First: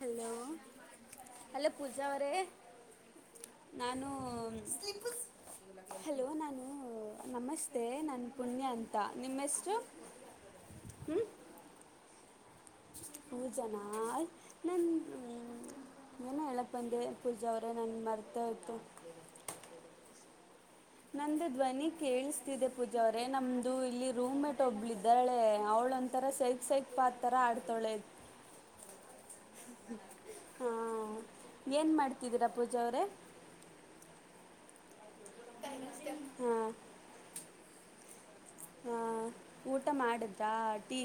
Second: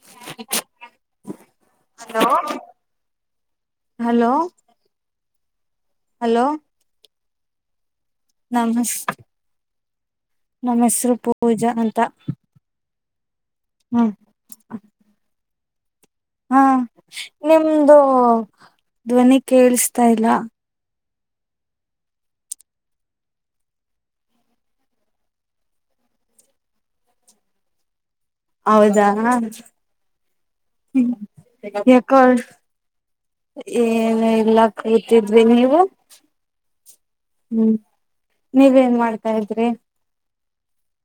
Hello hello Pooja ಅವರೇ hello ನಾನು hello hello ನಮಸ್ತೆ ನಾ ಪುಣ್ಯ ನಮಸ್ ಅಂತ ನಿಮ್ಮ ಹೆಸರು ನಮ್ಮ ಹೆಸರು ಹ್ಞೂ ಪೂಜಾ ಅಂತ ಮೂರ ಜನರಾ ಹ್ಮ ನಾನ ಹಾ ನಾನು ನಿಮ್ದು ಮರ್ತೋಯ್ತು ಧ್ವನಿ ಕೇಳಸ್ತಾ ಇಲ್ಲ ನಂದು ಧ್ವನಿ ಕೇಳಿಸ್ತಿದೆ ಪೂಜೆ ಅವ್ರೇ ನಮ್ದು ಇಲ್ಲಿ ರೂಮ ಮೇಟ್ ಒಬ್ಬಳ ಇದಾಳೆ ಅವಳ ಒಂಥರ ಸೈಕ್ ಸೈಕ್ ಪಾತರ ಆಡ್ತೊಳೆ ಹೌದಾ ಹಾಂ ಏನು ಯಾಕ್ ಏನೂ ಮಾಡ್ತಿದ್ದೀರಾ ಪೂಜಾ ಅವರೇ ಇಲ್ಲ ಎಲ್ಲ ಕತಿದ್ವಿ ನೀವು ಹಾಂ ಹ್ಮ್ ನೀವ ಏನ್ ಮಾಡ್ತಾ ಇದ್ರಿ ತಾಟಿ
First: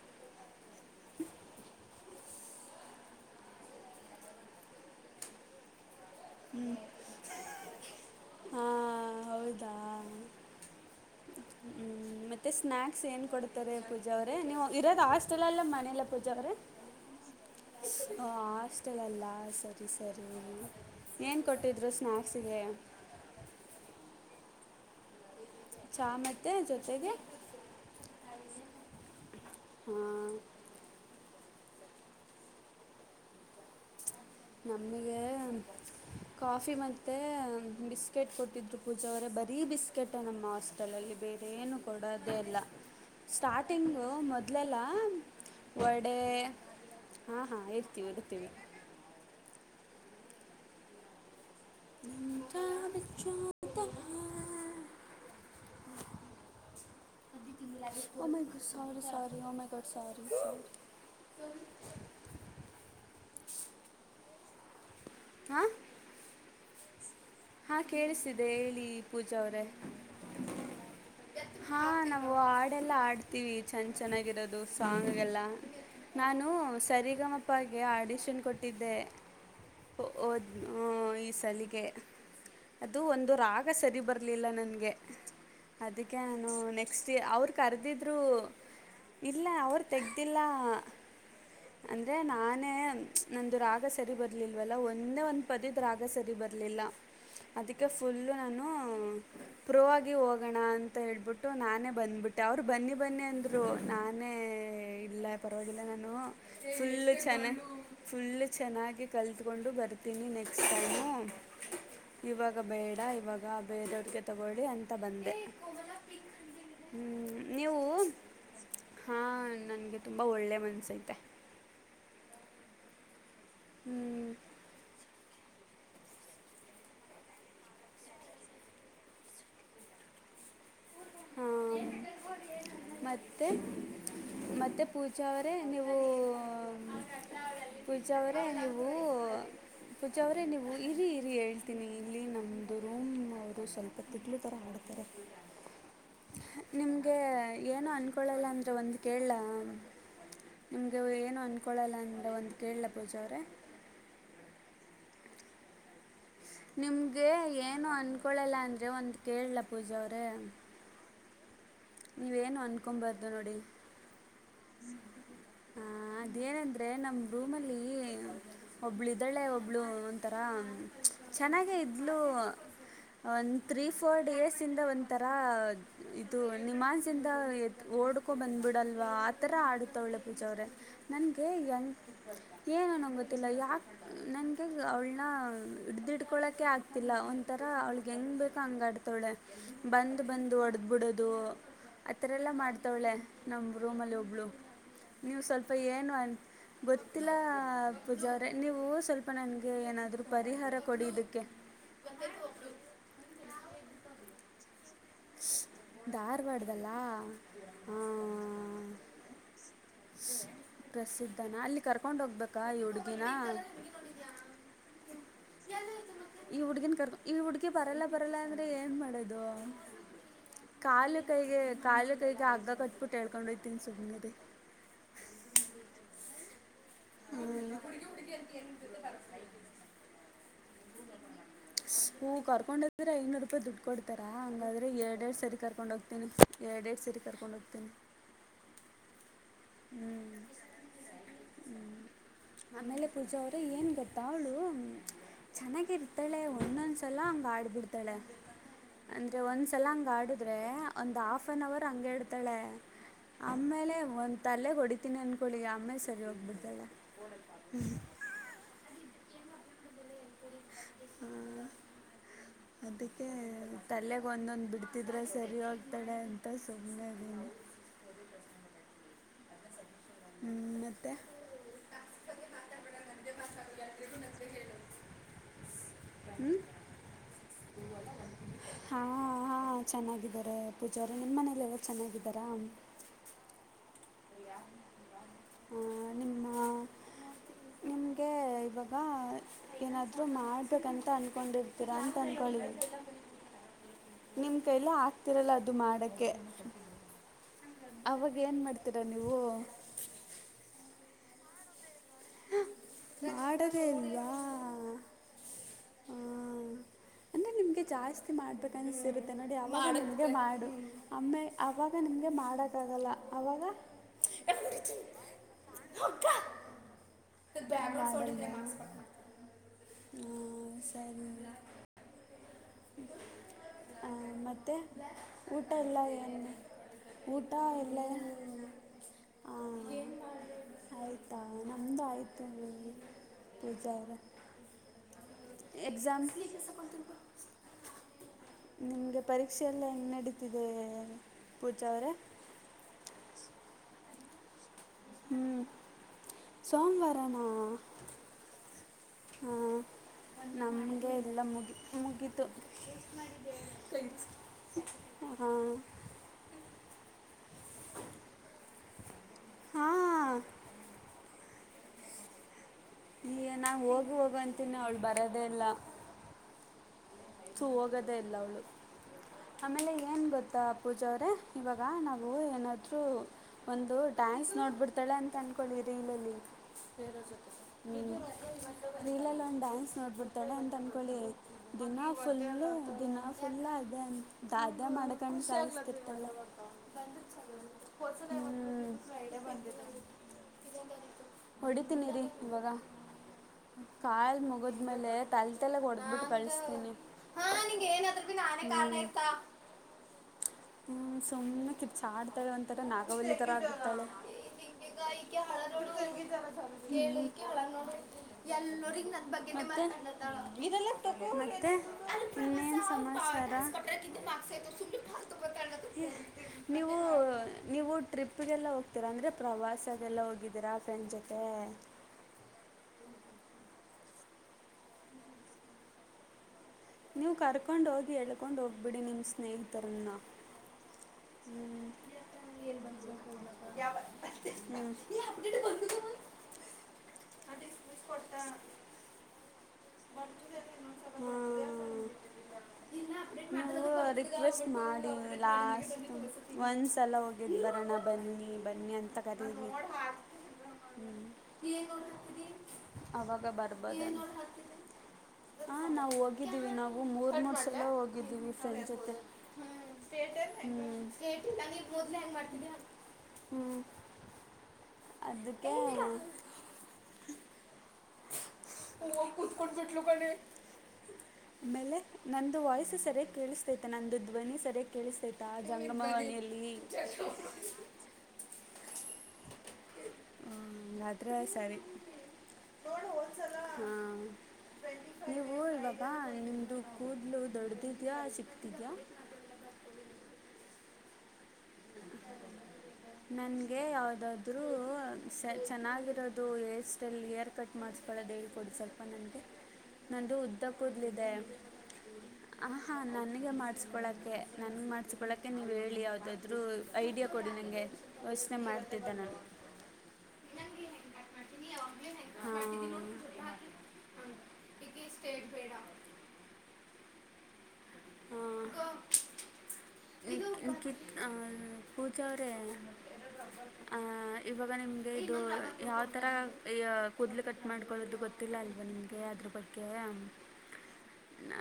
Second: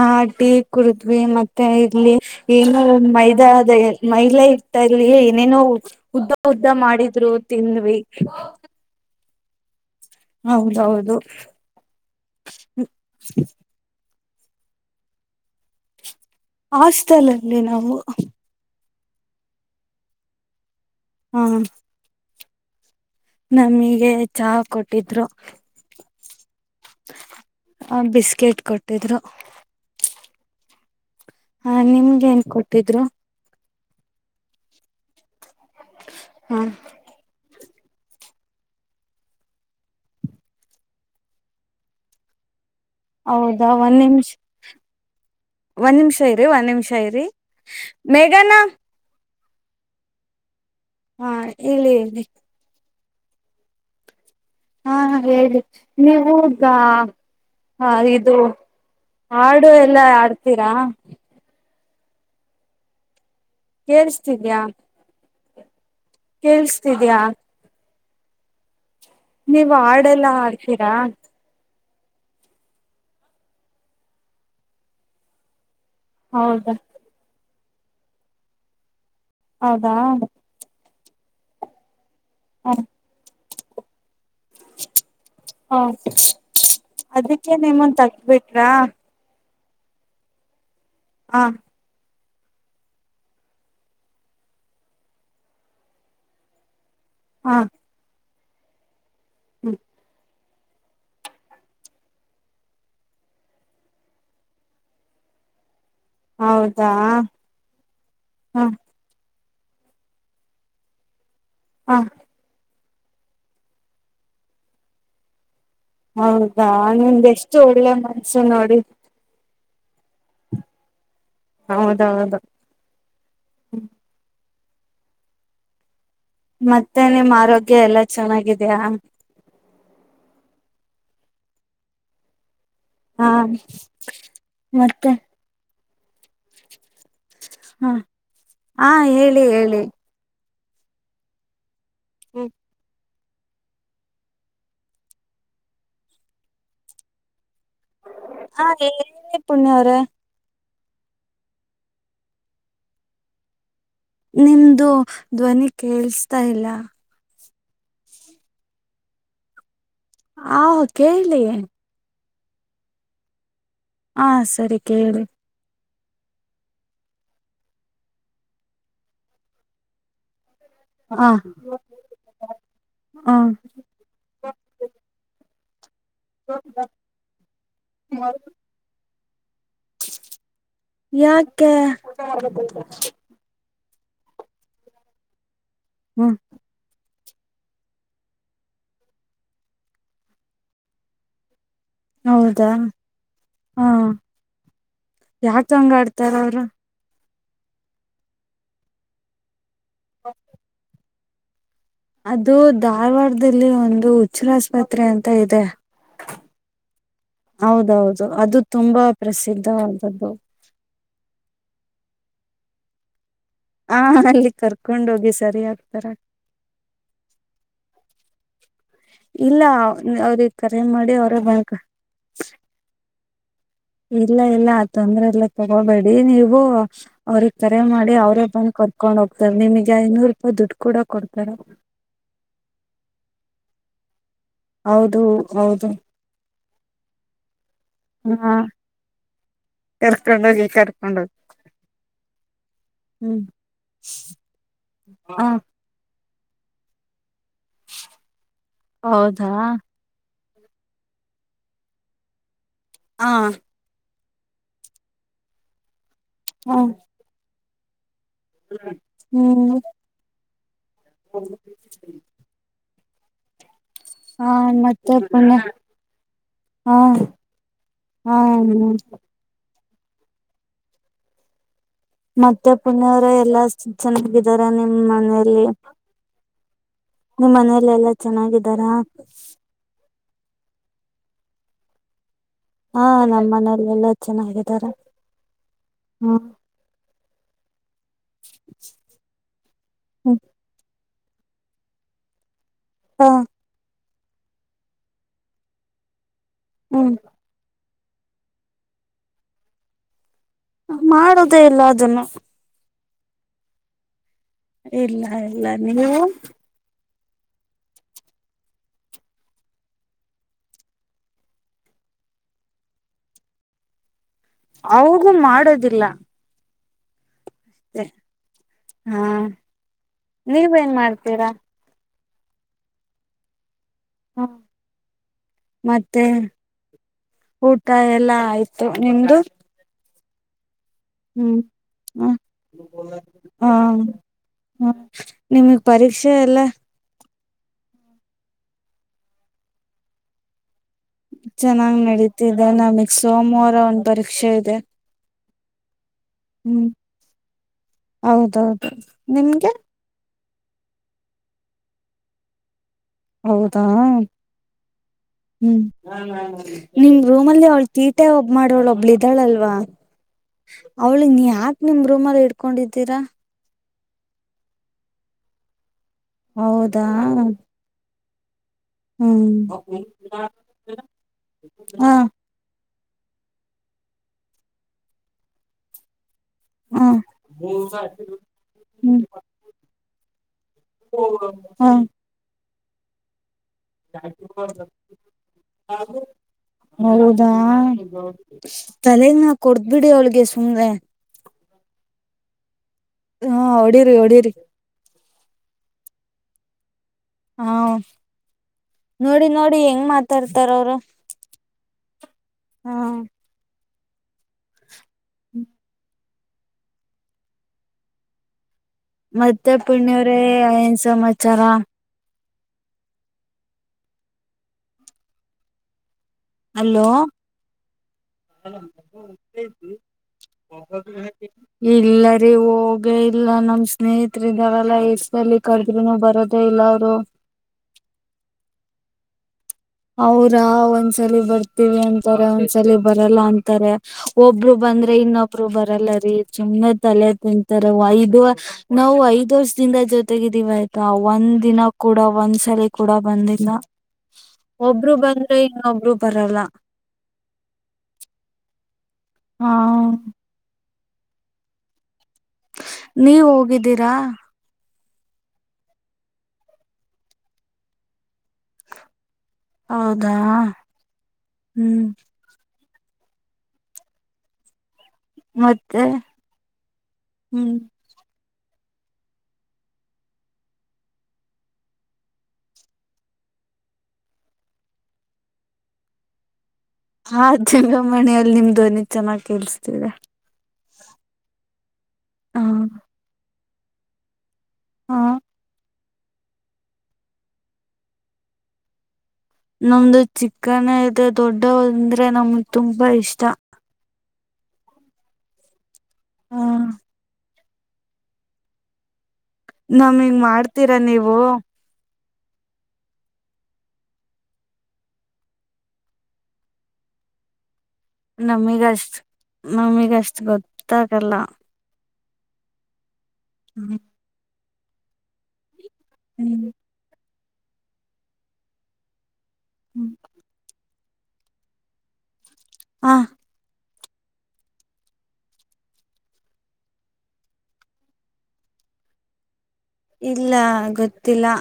ಆ ಟೀ ಕುಡದ್ವಿ ಮತ್ತೆ ಇಲ್ಲಿ ಏನೋ ಮೈದಾದ ಮಹಿಳ ಇಟ್ಟಲ್ಲಿ ಏನೇನೋ ಉದ್ದ ಉದ್ದ ಮಾಡಿದ್ರು ತಿಂದವಿ ಹಾಂ ಹೌದಾ ಹೌದೌದು ಮತ್ತೆ ಸ್ನಾಯಕ್ಸ್ ಏನ್ ಕೊಡ್ತಾರೆ ಪ ಅವರೇ ನೀವು ಇರೋದ ಹ ಆಸ್ಟೆಲ್ಲ್ಲ ಮನೇಲಿ ಆಸ್ಟಲ್ ಅಲ್ಲಿ ನಾವು ಅತ್ತಳಲ್ಲ ಸರಿ ಸರಿ ಏನ್ ಕೊಟ್ಟಿದ್ರು ಸ್ನಾಕ ಸಿಗೆಯ ನಮಿಗೆ ಚಾ ಕೊಟ್ಟಿದ್ರು ಚಾ ಮತ್ತೆ ಜೊತೆಗೆ ತೇದರೋ ಹ್ಮ ಹಾ ನಿಮ್ಗೆನ್ ಕೊಟ್ಟಿದ್ರು ನಮಗೆ ಹ ಕಾಫಿ ಮತ್ತೇ ಬಿಸ್ಕೆಟ್ ಕೊಟ್ಟಿದ್ರು ಪೂಜೆ ಅವರೇ ಬರೀ ಬಿಸ್ಕೆಟ ನಮ್ಮ ಹಾಸ್ಟೆಲಲ್ಲಿ ಬೇರೇ ಏನು ಕೊಡೋದೇ ಇಲ್ಲ ಹೌದಾ ಒಂದ ಸ್ಟಾರ್ಟಿಂಗು ನಿಮಿಷ ಮೊದಲೆಲ್ಲ ಒಂದ ವಡೆ ನಿಮಿಷ ಇರಿ ಒಂದ ನಿಮಿಷ ಇರಿ ಹಾಂ ಹಾಂ ಇರ್ತೀವಿ ಇರ್ತೀವಿ ಮೇಘನಾ ಹಾಯತು ಇಲ್ಲಿ ಇಲ್ಲಿ ಶಾತ [unintelligible] ಹಾ ಹೇಳಿ ನೀವು ಗಾ ಹಾ ಇದು ಅಮ್ಮಾಯ ಸರಿ ಸರಿ ಹಾಡು ಅಮ್ಮ್ಗಡ್ ಎಲ್ಲಾ ಸರಿ ಸ ಆಡ್ತೀರಾ ಕೇಳಸ್ತಿದ್ಯಾ ಹಾ ತಿಳಿಸತಿದ್ಯಾ ಆ ಕೇಳಿಸ್ತಿದೆ ಹೇಳಿ ಪೂಜಾ ಅವರೇ ನೀವ ಹಾಡೆಲ್ಲಾ ಆಡ್ತೀರಾ ಹಾ ನಾವು ಹಾಡೆಲ್ಲ ಆಡ್ತೀವಿ ಚೆಂದ ಚೆನ್ನಾಗಿರೋದು ಸಾಂಗಗೆಲ್ಲ ನಾನು ಹೌದಾ ಸರಿಗ ಮಪ ಅಪ್ಪಾಗೆ ಆಡಿಷನ್ ಕೊಟ್ಟಿದ್ದೆ ಹೌದಾ ಹು ಹು ಈ ಸಲಿಗೆ ಹ ಅದು ಒಂದು ರಾಗ ಸರಿ ಬರ್ಲಿಲ್ಲ ನನ್ಗೆ ಅದಕ್ಕೆ ನಾನು ನೆಕ್ಸ್ಟ್ ಅವ್ರು ಅದಕ್ಕೆ ನಿಮ್ಮನ್ ಕರೆದಿದ್ರು ತಗ್ಬಿಟ್ರಾ ಇಲ್ಲ ಅವ ತೆಗ್ದಿಲ್ಲ ಹಾ ಅದೇ ನಾನೇ ಚೆ ನಂದು ರಾಗ ಸರಿ ಬರಲಿಲ್ವಲ್ಲ ಒಂದೇ ಒಂದು ಪದದು ರಾಗ ಸರಿ ಬರಲಿಲ್ಲ ಹ ಅದಕ್ಕೆ ಫುಲ್ ನಾನು ಪ್ರೊ ಆಗಿ ಹೋಗ್ ಹಣ ಅಂತ ಹೇಳ್ಬಿಟ್ಟು ನಾನೇ ಬಂದ್ಬಿಟ್ಟೆ ಅವ್ರು ಬನ್ನಿ ಬನ್ನಿ ಅಂದ್ರು ನಾನೇ ಇಲ್ಲ ಪರ್ವಾಗಿಲ್ ನ ಫು ಹೌದಾ ಚ ಫುಲ್ ಹ ಚೆನ್ನಾಗಿ ಕಲ್ ತಗೊಂಡು ಬರ್ತೀನಿ ನೆಕ್ಸ್ಟ್ ಟೈಮು ಹ ಇವಾಗ ಬೇ ಇವಾಗ ಬೇದೋಡ್ಗೆ ತಗೊಳ್ಳಿ ಅಂತ ಬಂದೆ ಹೌದಾ ನಿಂದ ಹ್ಮ್, ಎಷ್ಟು ಒಳ್ಳೆ ಮನ್ಸು ನೋಡಿ ನನ್ಗೆ ತುಂಬಾ ಒಳ್ಳೆ ಮನಸೈತೆ ಹೌದೌದು ಹ್ಮ್ ಮತ್ತೆ ನಿಮ್ಮ್ ಆರೋಗ್ಯ ಎಲ್ಲಾ ಚೆನ್ನಾಗಿದ್ಯಾ ಹ್ಮ ಹಾ ಮತ್ತೆ ಮತ್ತೆ ಪೂಜ ಅವ್ರೇ ನೀವ್ ಹ ಪೂಜ ಅವ್ರೆ ನೀವು ಹಾ ಹೇಳಿ ಹೇಳಿ ಪೂಜ ಅವ್ರ್ ನೀವು ಇರಿ ಇರಿ ಹೇಳ್ತೀನಿ ಇಲ್ಲಿ ಹ್ಮ ನಮ್ಮದು ಅವರು ಸ್ವಲ್ಪ ತಿಗ್ಲು ಥರ ಆಡ್ತಾರೆ ನಿಮ್ಗೆ ಏನ ಅನ್ಕೊಳ್ಳಲ್ಲ ಹ ಅಂದ್ರೆ ಒಂದು ಕೇಳ ಹೇಳಿ ಪುಣ್ಯ ಅವ್ರೆ ನಿಮ್ಗೆ ಏನು ಅಂದ್ಕೊಳ್ಳಲ್ಲ ಅಂದ ಒಂದು ಕೇಳಲ ಪೂಜ ಅವ್ರೇ ನಿಮ್ದು ಧ್ವನಿ ಕೇಳ ನಿಮ್ಗೆ ಏನು ಅನ್ಕೊಳ್ಳಲ್ಲ ಅಂದ್ರೆ ಒಂದ್ ಕೇಳ್ಲ ಆ ಕೇಳಿ ಹ್ಮ ನೀವೇನು ಅನ್ಕೊಬಾರ್ದು ನೋಡಿ ಹಾ ಸರಿ ಕೇಳ್ರಿ ಹ ಅದೇನಂದ್ರೆ ನಮ್ ರೂಮಲ್ಲಿ ಒಬ್ಳು ಇದಾಳೆ ಒಬ್ಳು ಒಂಥರ ಹ ಚೆನ್ನಾಗೇ ಇದ್ಲೂ ಹ ಒಂದ್ ತ್ರೀ ಫೋರ್ ಡೇಸಿಂದ ಒಂಥರ ಇದು ನಿಮಾನ್ಸಿಂದ ಓಡ್ಕೊ ಬಂದ್ಬಿಡಲ್ವಾ ಆ ಥರ ಆಡುತ್ತವಳ್ಳೆ ಪೂಜಾ ಅವ್ರೆ ನನ್ಗೆ ಯಾಕೆ ಎಂ ಏನೊ ನಂಗೊತ್ತಿಲ್ಲ ಯಾ ನನ್ಗೆ ಅವಳ್ನ ಹ್ಮ ಹಿಡ್ಕೊಳ್ಳೋಕೆ ಆಗ್ತಿಲ್ಲ ಒಂದ್ ಥರ ಅವ್ಳಿಗೆ ಹೆಂಗ್ ಬೇಕೋ ಹಂಗ ಆಡ್ತವಳೆ ಬಂದು ಬಂದು ಹೊಡ್ದ್ಬುಡೋದು ಆತರೆಲ್ಲ ಹೌದಾ ಮಾಡ್ತವ್ಳೆ ನಮ್ ಹಾ ರೂಮಲ್ಲಿ ಒಬ ನೀವು ಸ್ವಲ್ಪ ಯಾಕಂಗ ಏನು ಅ ಆಡ್ತಾರ ಅವರು ಗೊತ್ ಇಲ್ಲ ಪೂಜಾ ಅವ್ರೆ ನೀವು ಸ್ವಲ್ಪ ನನ್ ಏನಾದ್ರು ಪರಿಹಾರ ಕೊಡಿ ಇದ್ ಕ್ಕೆ [unintelligible] ಅದು ಧಾರವಾಡದಲ್ಲಿ ಒಂದು ಉಚ್ಚ್ರಾಸ್ [unintelligible] ಸ್ಪತ್ರೆ ಅಂತ ಇದೆ ಧಾರವಾಡದಲ್ಲ ಹೌದೌದು ಅದು ತುಂಬಾ ಪ್ರಸಿದ್ಧವಾದದ್ದು ಕರ್ಕೊಂಡ್ ಹೋಗ್ಬೇಕಾ ಈ ಹುಡ್ಗಿ [unintelligible] ಹಾ ಅಲ್ಲಿ ಕರ್ಕೊಂಡೋಗಿ ಸರಿ ಆಗ್ತಾರ [unintelligible] ಪರಲಾರ [unintelligible] [unintelligible] ದೆ ಏನ್ ಮಾಡದು ಇಲ್ಲ ಅವ್ರಿಗೆ ಕರೆ ಮಾಡಿ ಅವರ ಬಂಕ್ ತಿಳ್ಕೊಂಡೖ [unintelligible] ಇಲ್ಲ ಇಲ್ಲ ಆ ತೊಂದ್ರೆಗಳ್ ತಗೋಬೇಡಿ ನೀವು ಹ ಹ್ಞೂ ಅವ್ರಿಗೆ ಕರೆ ಮಾಡಿ ಅವ್ರೇ ಬಂದ್ ಕರ್ಕೊಂಡ್ ಹೋಗ್ತಾರೆ ನಿಮಗೆ ಐನೂರ್ ದುಡ್ಡ್ ಕೂಡ ಕೊಡ್ತಾರ ಹೂ ಕರ್ಕೊಂಡೋದ್ರೆ ಐನೂರು ರೂಪಾಯಿ ದುಡ್ಡು ಕೊಡ್ತಾರೆ ಹೌದು ಹೌದು ಎರಡೆರಡ್ಸರಿ ಕರ್ಕೊಂಡೊಗ್ತೀನಿ ಹಾ ಹ್ಮ್ ಕರ್ಕೊಂಡೋಗಿ ಕರ್ಕೊಂಡೋಗಿ ಹ್ಮ್ ಆಮೇಲೆ ಪೂಜ ಹ್ಮ್ ಅವ್ರೇ ಏನು ಗೊತ್ತ ಅವಳು ಹ ಚೆನ್ನಾಗಿರ್ತ ಮತ್ತಳೆ ಒಂದೊಂದ್ಸಲ ಗಾಡ್ ಬಿಡ್ತಾಳೆ ಅಂದ್ರೆ ಹೌದಾ ಒಂದ್ಸಲ ಹಂಗ ಗಾಡ್ ಆದ್ರೆ ಒಂದು ಹಾಫ್ ಅನ್ ಅವರ್ ಹಂಗೆ ಇಡ್ತಾಳೆ ಹ ಆಮೇಲೆ ಒಂದು ತಲೆೇ ಕೊಡಿತೀನಿ ಅನ್ಕೊಳ್ಳಿ ಆಮ್ಮೆ [unintelligible] ಸರಿ ಹೋಗ್ಬಿಡ್ತಲ್ಲ ಹ್ಮ್ ಹ್ಮ್ ಹ್ಮ್ ಹೌ ಅದಕ್ಕೆ ತಲೆಗೆ ಒಂದೊಂದು್ ಮತ್ತೆ ಬಿಡ್ತಿದ್ರೆ ಸರಿ ಪುನಃ ಹೋಗ್ತಾಳೆ ಅಂತ ಹ ಸುಮ್ಮನೆದೀನಿ ಹ ಹ್ಮ ಮತ್ತೆ ಮತ್ತೆ ಪುನೆಯವ್ರ ಎಲ್ಲಾ ಚೆನ್ನಾಗಿದ್ದಾರೆ ನಿಮ್ಮ್ ಮನೆಯಲ್ಲಿ ಹ್ಞೂ ನಿಮ್ಮ ಮನೆಯಲ್ಲ ಎಲ್ಲಾ ಚೆನ್ನಾಗಿದ್ದಾರಾ ಪೂಜಾರ ನಿಮನೆಲೆಲ್ಲ ಚೆನ್ನಾಗಿತ್ ಹಾ ನಮ್ಮ ಮನೆ ಇಲ್ಲ ಎಲ್ಲಾ ಚೆನ್ನಾಗಿದಾರ ಹ್ಮ ನಿಮ್ಗೆ ಇವಾಗ ಏನಾದರೂ ಹ್ಮ್ ಮಾಡಬೇಕನ್ ಅಂದ್ಕೊಂಡಿರ್ತೀರ ಅಂತ ಅಂದಕೋಳ್ಳಿ ಹಾ ನಿಮ್ ಕೈಲ್ಲ ಆಗ್ತಿರಲ್ಲ ಅದು ಮಾಡಕೆ ಹ್ಮ್ ಅವಾಗ ಏನ್ ಮಾಡ್ತೀರಾ ನೀವು ಮಾಡುದೇ ಇಲ್ಲ ಅದನ್ನು ಮಾಡಡವೇ ಇಲ್ವಾ ಇಲ್ಲ ಇಲ್ಲ ನೀವು ಅಂದ್ರೆ ನಿಮ್ಗೆ ಜಾಸ್ತಿ ಮಾಡ್ಬೇಕನ್ಸರುತ್ತೆ ನೋಡಿ ಅವಾಗ ನಿಮ್ಗೆ ಮಾಡು ಆಮ್ಮೆ ಅವಾಗ ನಿಮ್ಗೆ ಮಾಡಕ ಆಗಲ್ಲ ಅವಾಗ ಅವುದು ಮಾಡೋದಿಲ್ಲ ಬ ಹ ಹಾ ನೀವೇನ್ ಸರಿ ಮಾಡ್ತೀರಾ ಹ ಮತ್ತು ಊಟ ಎಲ್ಲ ಮತ್ತೆ ಏನು ಊಟ ಎಲ್ಲಾ ಎಲ್ಲನು ಆಯ್ತು ನಿಮ್ದು ಹ್ಮ್ ಹ ಆಯಿತು ಹಾ ಪೂಜಾ ಅವರೇ ಹ ನಿಮಗ್ ಪರೀಕ್ಷೆ ಎಲ್ಲ ನಿಮ್ಗೆ ಪರೀಕ್ಷೆ ಎಲ್ಲ ಹೆಂಗ ನಡೀತಿದೆ ಪೂಜಾ ಚೆನ್ನಾಗ್ ಅವರೇ ನಡೀತಿದೆ ನಮಗ್ ಸೋಮವಾರ ಒಂದ್ ಪರೀಕ್ಷೆ ಇದೆ ಹ್ಮ್ ಹ್ಮ್ ಸೋಮವಾರನಾ ಹೌದೌದು ನಿಮ್ಗೆ ಹ್ಮ. ನಮ್ಗೆ ಎಲ್ಲ ಮುಗಿ ಮುಗಿತು. ಹೌದಾ ಹಾಂ ಹ್ಮ್. ನಿಮ್ ರೂಮ್ ಅಲ್ಲಿ ಅವ್ಳ ತೀಟೆ ಒಬ್ಬ ಮಾಡೋವಳ ಒಬ್ಳಿದ್. ಇದಾಳಲ್ವಾ ಹಾಂ ಅವಳು ನೀ. ಹಾಕ್ ನಿಮ್ ರೂಮರ್ ಇಡ್. ಕೊಂಡಿದ್ದೀರಾ. ಹೋಗಂತಿನಿ ಅವ್ಳು ಬರದೆ ಇಲ್ಲ. ಹೌದಾ. ತು ಹೋಗದೇ ಇಲ್ಲ ಅವ್ಳು. ಹ್ಮ್ ಹ ಆಮೇಲೆ ಏನ್ ಗೊತ್ತಾ ಪೂಜ ಅವ್ರೆ ಇವಾಗ ನಾವು ಏನಾದ್. ಒಂದು ಡಾನ್ಸ್ ನೋಡ್ಬಿಡ್ತಾಳೆ ಅಂತ ಅನ್ಕೊಳ್ಳಿ ರೀಲಲ್ಲಿ. ಹ ರೀಲಲ್ಲಿ ಒಂದು ಡ್ಯಾನ್ಸ್ ನೋಡ್ ತ. [unintelligible] ಹಾ. [unintelligible] ದಿನ. ಎಲ್ಲ ಅದೇ ದ್ ದ್ಯ ಮಾಡಕಂಡ ಸಾಯಿಸ್ತೀರ್ತಾಳೆ ಹೌದಾ ಹ್ಮ ತಲೆಗ್ ನಾ ಕೊಡ್ಬಿಡಿ ಅವಳಿಗೆ ಸುಮ್ನೆ ಹೊಡಿತಿನಿ ಇರಿ. ಈವಾಗ. ಹ ಹೊಡೀರಿ ಕಾಲು ಹೊಡೀರಿ ಮುಗಿದ್ಮೇಲೆ ತಲ್. [unintelligible] ತಲೆಗ್ ಹೊಡ್ದಬಿಟ್ಟು ಕಲಸ್ಥಿನೀ. ಹಾ ಹ ನಿಂಗ್ ಏನಾದ್ರು ನಾನೇ ಕಾರಣ ಇತ ನೋಡಿ ನೋಡಿ ಹೆಂಗ್ ಮಾತಾಡ್ತಾರ ಅವರು ಹ್ಮ ಸುಮ್ನೆ ಕಿರಿಚಡ್ತಾಳೆ ಒಂತರ ಹ ನಾಗವಲ್ಲಿ ತರ ಆಡಿಬಿಡತಾಲೆ. ಇಕಿ ಹಲ್ಲು ನೋಡು ಅಕಿ ಹಲ್ಲು ನೋಡ ಎಲ್ಲೋರಿಗ್. ಮತ್ತೆ ಪುಣ್ಯ ಅವ್ರೇ ಏನ್ ಸಮಾಚಾರ. ಇನ್ನೇನ್ ಸಮಾಚಾರ [inaudible] ನೀವು ಹಲೋ ನೀವು ಟ್ರಿಪ್ಪಿಗೆಲ್ಲ ಹಲೋ ಹೋಗ್ತೀರಾ ಅಂದರೆ ಪ್ರವಾಸಗೆಲ್ಲ ಹೋಗಿದ್ದೀರಾ ಫ್ರೆಂಡ್ ಜೊತೆ ಇಲ್ಲರಿ ಹೋಗ್. ಇಲ್ಲ ನಮ್ಮ್ ಸ್ನೇಹಿತ್ರು ಇದಾರಲ್ಲ ಎಷ್ಟ್ಸಲಿ ಕರುದ್ರುನು ಬರೋದ್ ನೀವು ಕರ್ಕೊಂಡ್ ಹೋಗಿ ಎಳ್ಕೊಂಡ್ ಹೋಗಿ. ಬಿಡಿ ನಿಮ್ ಸ್ನೇಹ. ಅವ್ರಾ ಒಂದ್ಸಲಿ ಬರ್ತೀವಿ ಅಂತಾರೆ ಒಂದ್ಸಲಿ ಬರಲ್ಲ ಅಂತಾರೆ ಒಬ್ರು ಬಂದ್ರೆ ಇನ್ನೊಬ್ರು ಬರಲ್ಲಾರಿ ಹ್ಮ್ ಸುಮ್ನೆ ತಲೆ. ತಿಂತರೆ ಐದು ನಾವು ಐದು. ಇಂದ ಜೊತೆಗಿದ್ದೀವಿ ಆಯ್ತಾ ಒಂದ್ ದಿನ ಕೂಡ ಒಂದ್ ಸಲಿ ಕೂಡ ಬಂದಿಲ್ಲ. ನೀವು ರಿಕ್ವೆಸ್ಟ್ ಮಾಡಿ ಒಬ್ರು ಬಂದ್ರೆ ಲಾಸ್ಟ್ ಇನ್ನೊಬ್ರು ಬರಲ್ಲ ಒಂದ್ಸಲ ಹೋಗಿದ್ದು ಬರೋಣ ಬನ್ನಿ ಬನ್ನಿ ಅಂತ. ಹ ಕರಿರಿ. ಹ್ಮ್ ಹ ಅವಾಗ ನೀವ್ ಬರ್ಬೊದ ಹೋಗಿದ್ದೀರಾ ಹಾ ನಾವು ಹೋಗಿದ್ದೀವಿ ನಾವು ಮೂರ್ ನಾಲ್ಕು ಸಲ ಹೋಗಿದ್ದೀವಿ ಫ್ರೆಂಡ್ಸ ಜೊತ. ಹ ಹೌದಾ ಸ್ಟೇಟಸ್ ಹೆಂಗೆ ಸ್ಟೇ್ಟೇ ನೀ ಹ್ಮ್ ಮೊದ್ಲೇ ಹಂಗ ಮಾಡ್ತೀದೀಯ. ಹ್ಮ್ ಮತ್ತೆ ಹ್ಮ್ ತ್ ಕುತ್ಕೋಂಡ ಬಿಟ್ಟು ಕನೆ ಆಮೇಲೆ ನಂದು ವಾಯ್ಸ ಸರಿಯಾಗಿ ಕೇಳಿಸ್ತೈತಾ ನಂದು ಧ್ವನಿ ಸರಿಯಾಗಿ ಕೇಳಿಸ್ತೈತ ಜಂಗಮ ಮನೆಯಲ್ಲಿ ಹಾ ಜಂಗಮಣಿಯಲ್ಲಿ ನಿಮ್ ಧ್ವನಿ ಚೆನ್ನಾಗಿ ಕಳ್ಸ್ತಿದೆ ಹಂಗಾದ್ರೆ ಹಾ ಹಾ ಹ ನೀವು ಈವಗ ಹಾ ನಿಮ್ಮದು ಕೂದಲು ದೊಡ್ದಿದ್ಯಾ ಚಿಕ್ದ್ ಇದಿಯ ನಮ್ದು ಚಿಕ್ಕನೇ ಇದೆ ದೊಡ್ಡ ಅಂದ್ರೆ ನಮ ನನ್ಗೆ ಯಾವ್ದಾದು [unintelligible] ಇದ್ರೂ ಸ ಚೆನ್ನಾಗಿ [unintelligible] ದು [unintelligible] ಹ ಹೇರ್ ಸ್ಟೈಲ್ ರ್ [unintelligible] ಕಟ್ ಮಾಡಿಸ್ಕೊಳ್ಳೋದು ಹೇಳಿ ಕೊಡಿ, ಸ್ವಲ್ಪ ನಂಗೆ. ನಮಿಗ್ ಮಾಡ್ತೀರಾ ನೀವು? ಆ ಹಾ ನನಗೆ ಮಾಡಿಸ್ಕೊಳೋಕ್ಕೆ ನನಗೆ ಮಾಡ್ಸ್ಕೊಳೋಕ್ಕೆ ನೀವು ಹೇಳಿ ಯಾವುದಾದ್ರೂ ಐಡಿಯಾ ಕೊಡಿ ನನಗೆ. ಯೋಚನೆ ಮಾಡ್ತಿದ್ದೆ ನಮಿಗಷ್ಟ್, ನಾನು ನಮಿಗಷ್ಟ್ ಗೊತ್ತಾಗಲ್ಲ. ಹಾಂ ಹ್ಮ್ [unintelligible] ಹೇ ಸ್ಟ್ರೇಟ್ ಬೇಡ. ನಿಖಿತ್, ಅ ಪೂಜ ಅವ್ರೇ ಹ ಹಾ, ಇವಾಗ ನಿಮ್ಗೆ ಇದು ಯಾವ ತರ ಕೂದ್ಲು ಕಟ್ ಮಾಡ್ಕೊಳ್ಳೋದು ಗೊತ್ತಿಲ್ಲ ಅಲ್ವಾ ನಿಮ್ಗೆ? ಆದ್ರೂ ಬಗ್ಗೆ ಇಲ್ಲ, ಗೊತ್ತಿಲ್ಲ.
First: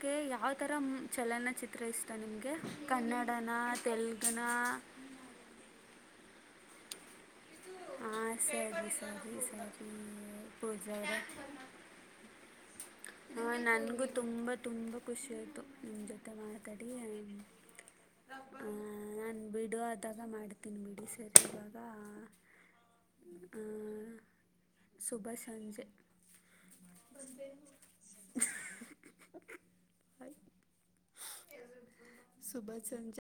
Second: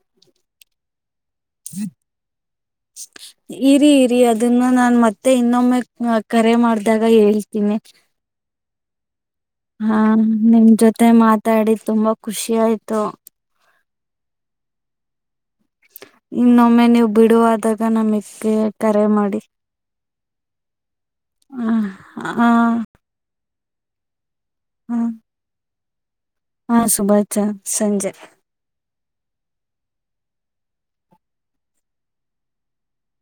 ಕ [unintelligible] ಯಾವ ತರ ಚಲನಚಿತ್ರ ಇಷ್ಟ ನಿಮಗೆ? ಕನ್ನಡನ ಇರಿ ಇರಿ, ತೆಲುಗುನ ಅದನ್ನ ನಾನ್ ಮತ್ತೆ ಇನ್ನೊಮ್ಮೆ ಹ್ಮ್, ಕರೆ ಮಾಡ್ದಾಗ ಹೇಳ್ತೀನಿ. ಹಾಂ ಸರಿ [unintelligible] ಸರಿ ಸರಿ ಹಾ, ನಿಮ್ ಪೂಜಾ ಜೊತೆ ಮಾತಾಡಿ ಅವರೇ ತುಂಬಾ ಖುಷಿ ಆಯ್ತು. ಹಾಂ ನನಗೂ ತುಂಬ ತುಂಬ ಖುಷಿ ಆ [unintelligible] ಇನ್ನೊಮ್ಮೆ ನೀವು ಬಿಡುವಾದಾಗ, ನಮಗ್ ಏ ಕರೆ ಮಾಡಿ. ತಗ [unintelligible] ಮಾಡ್ತೀನಿ ಬಿಡಿ. ಸರ್ ಹ ಹ ಆ ಶುಭ ಸಂಜೆ ಹಾ, ಸುಬಾಚಾ ಸಂಜೆ [unintelligible] ಸುಭಾ ಸಂಜ [unintelligible]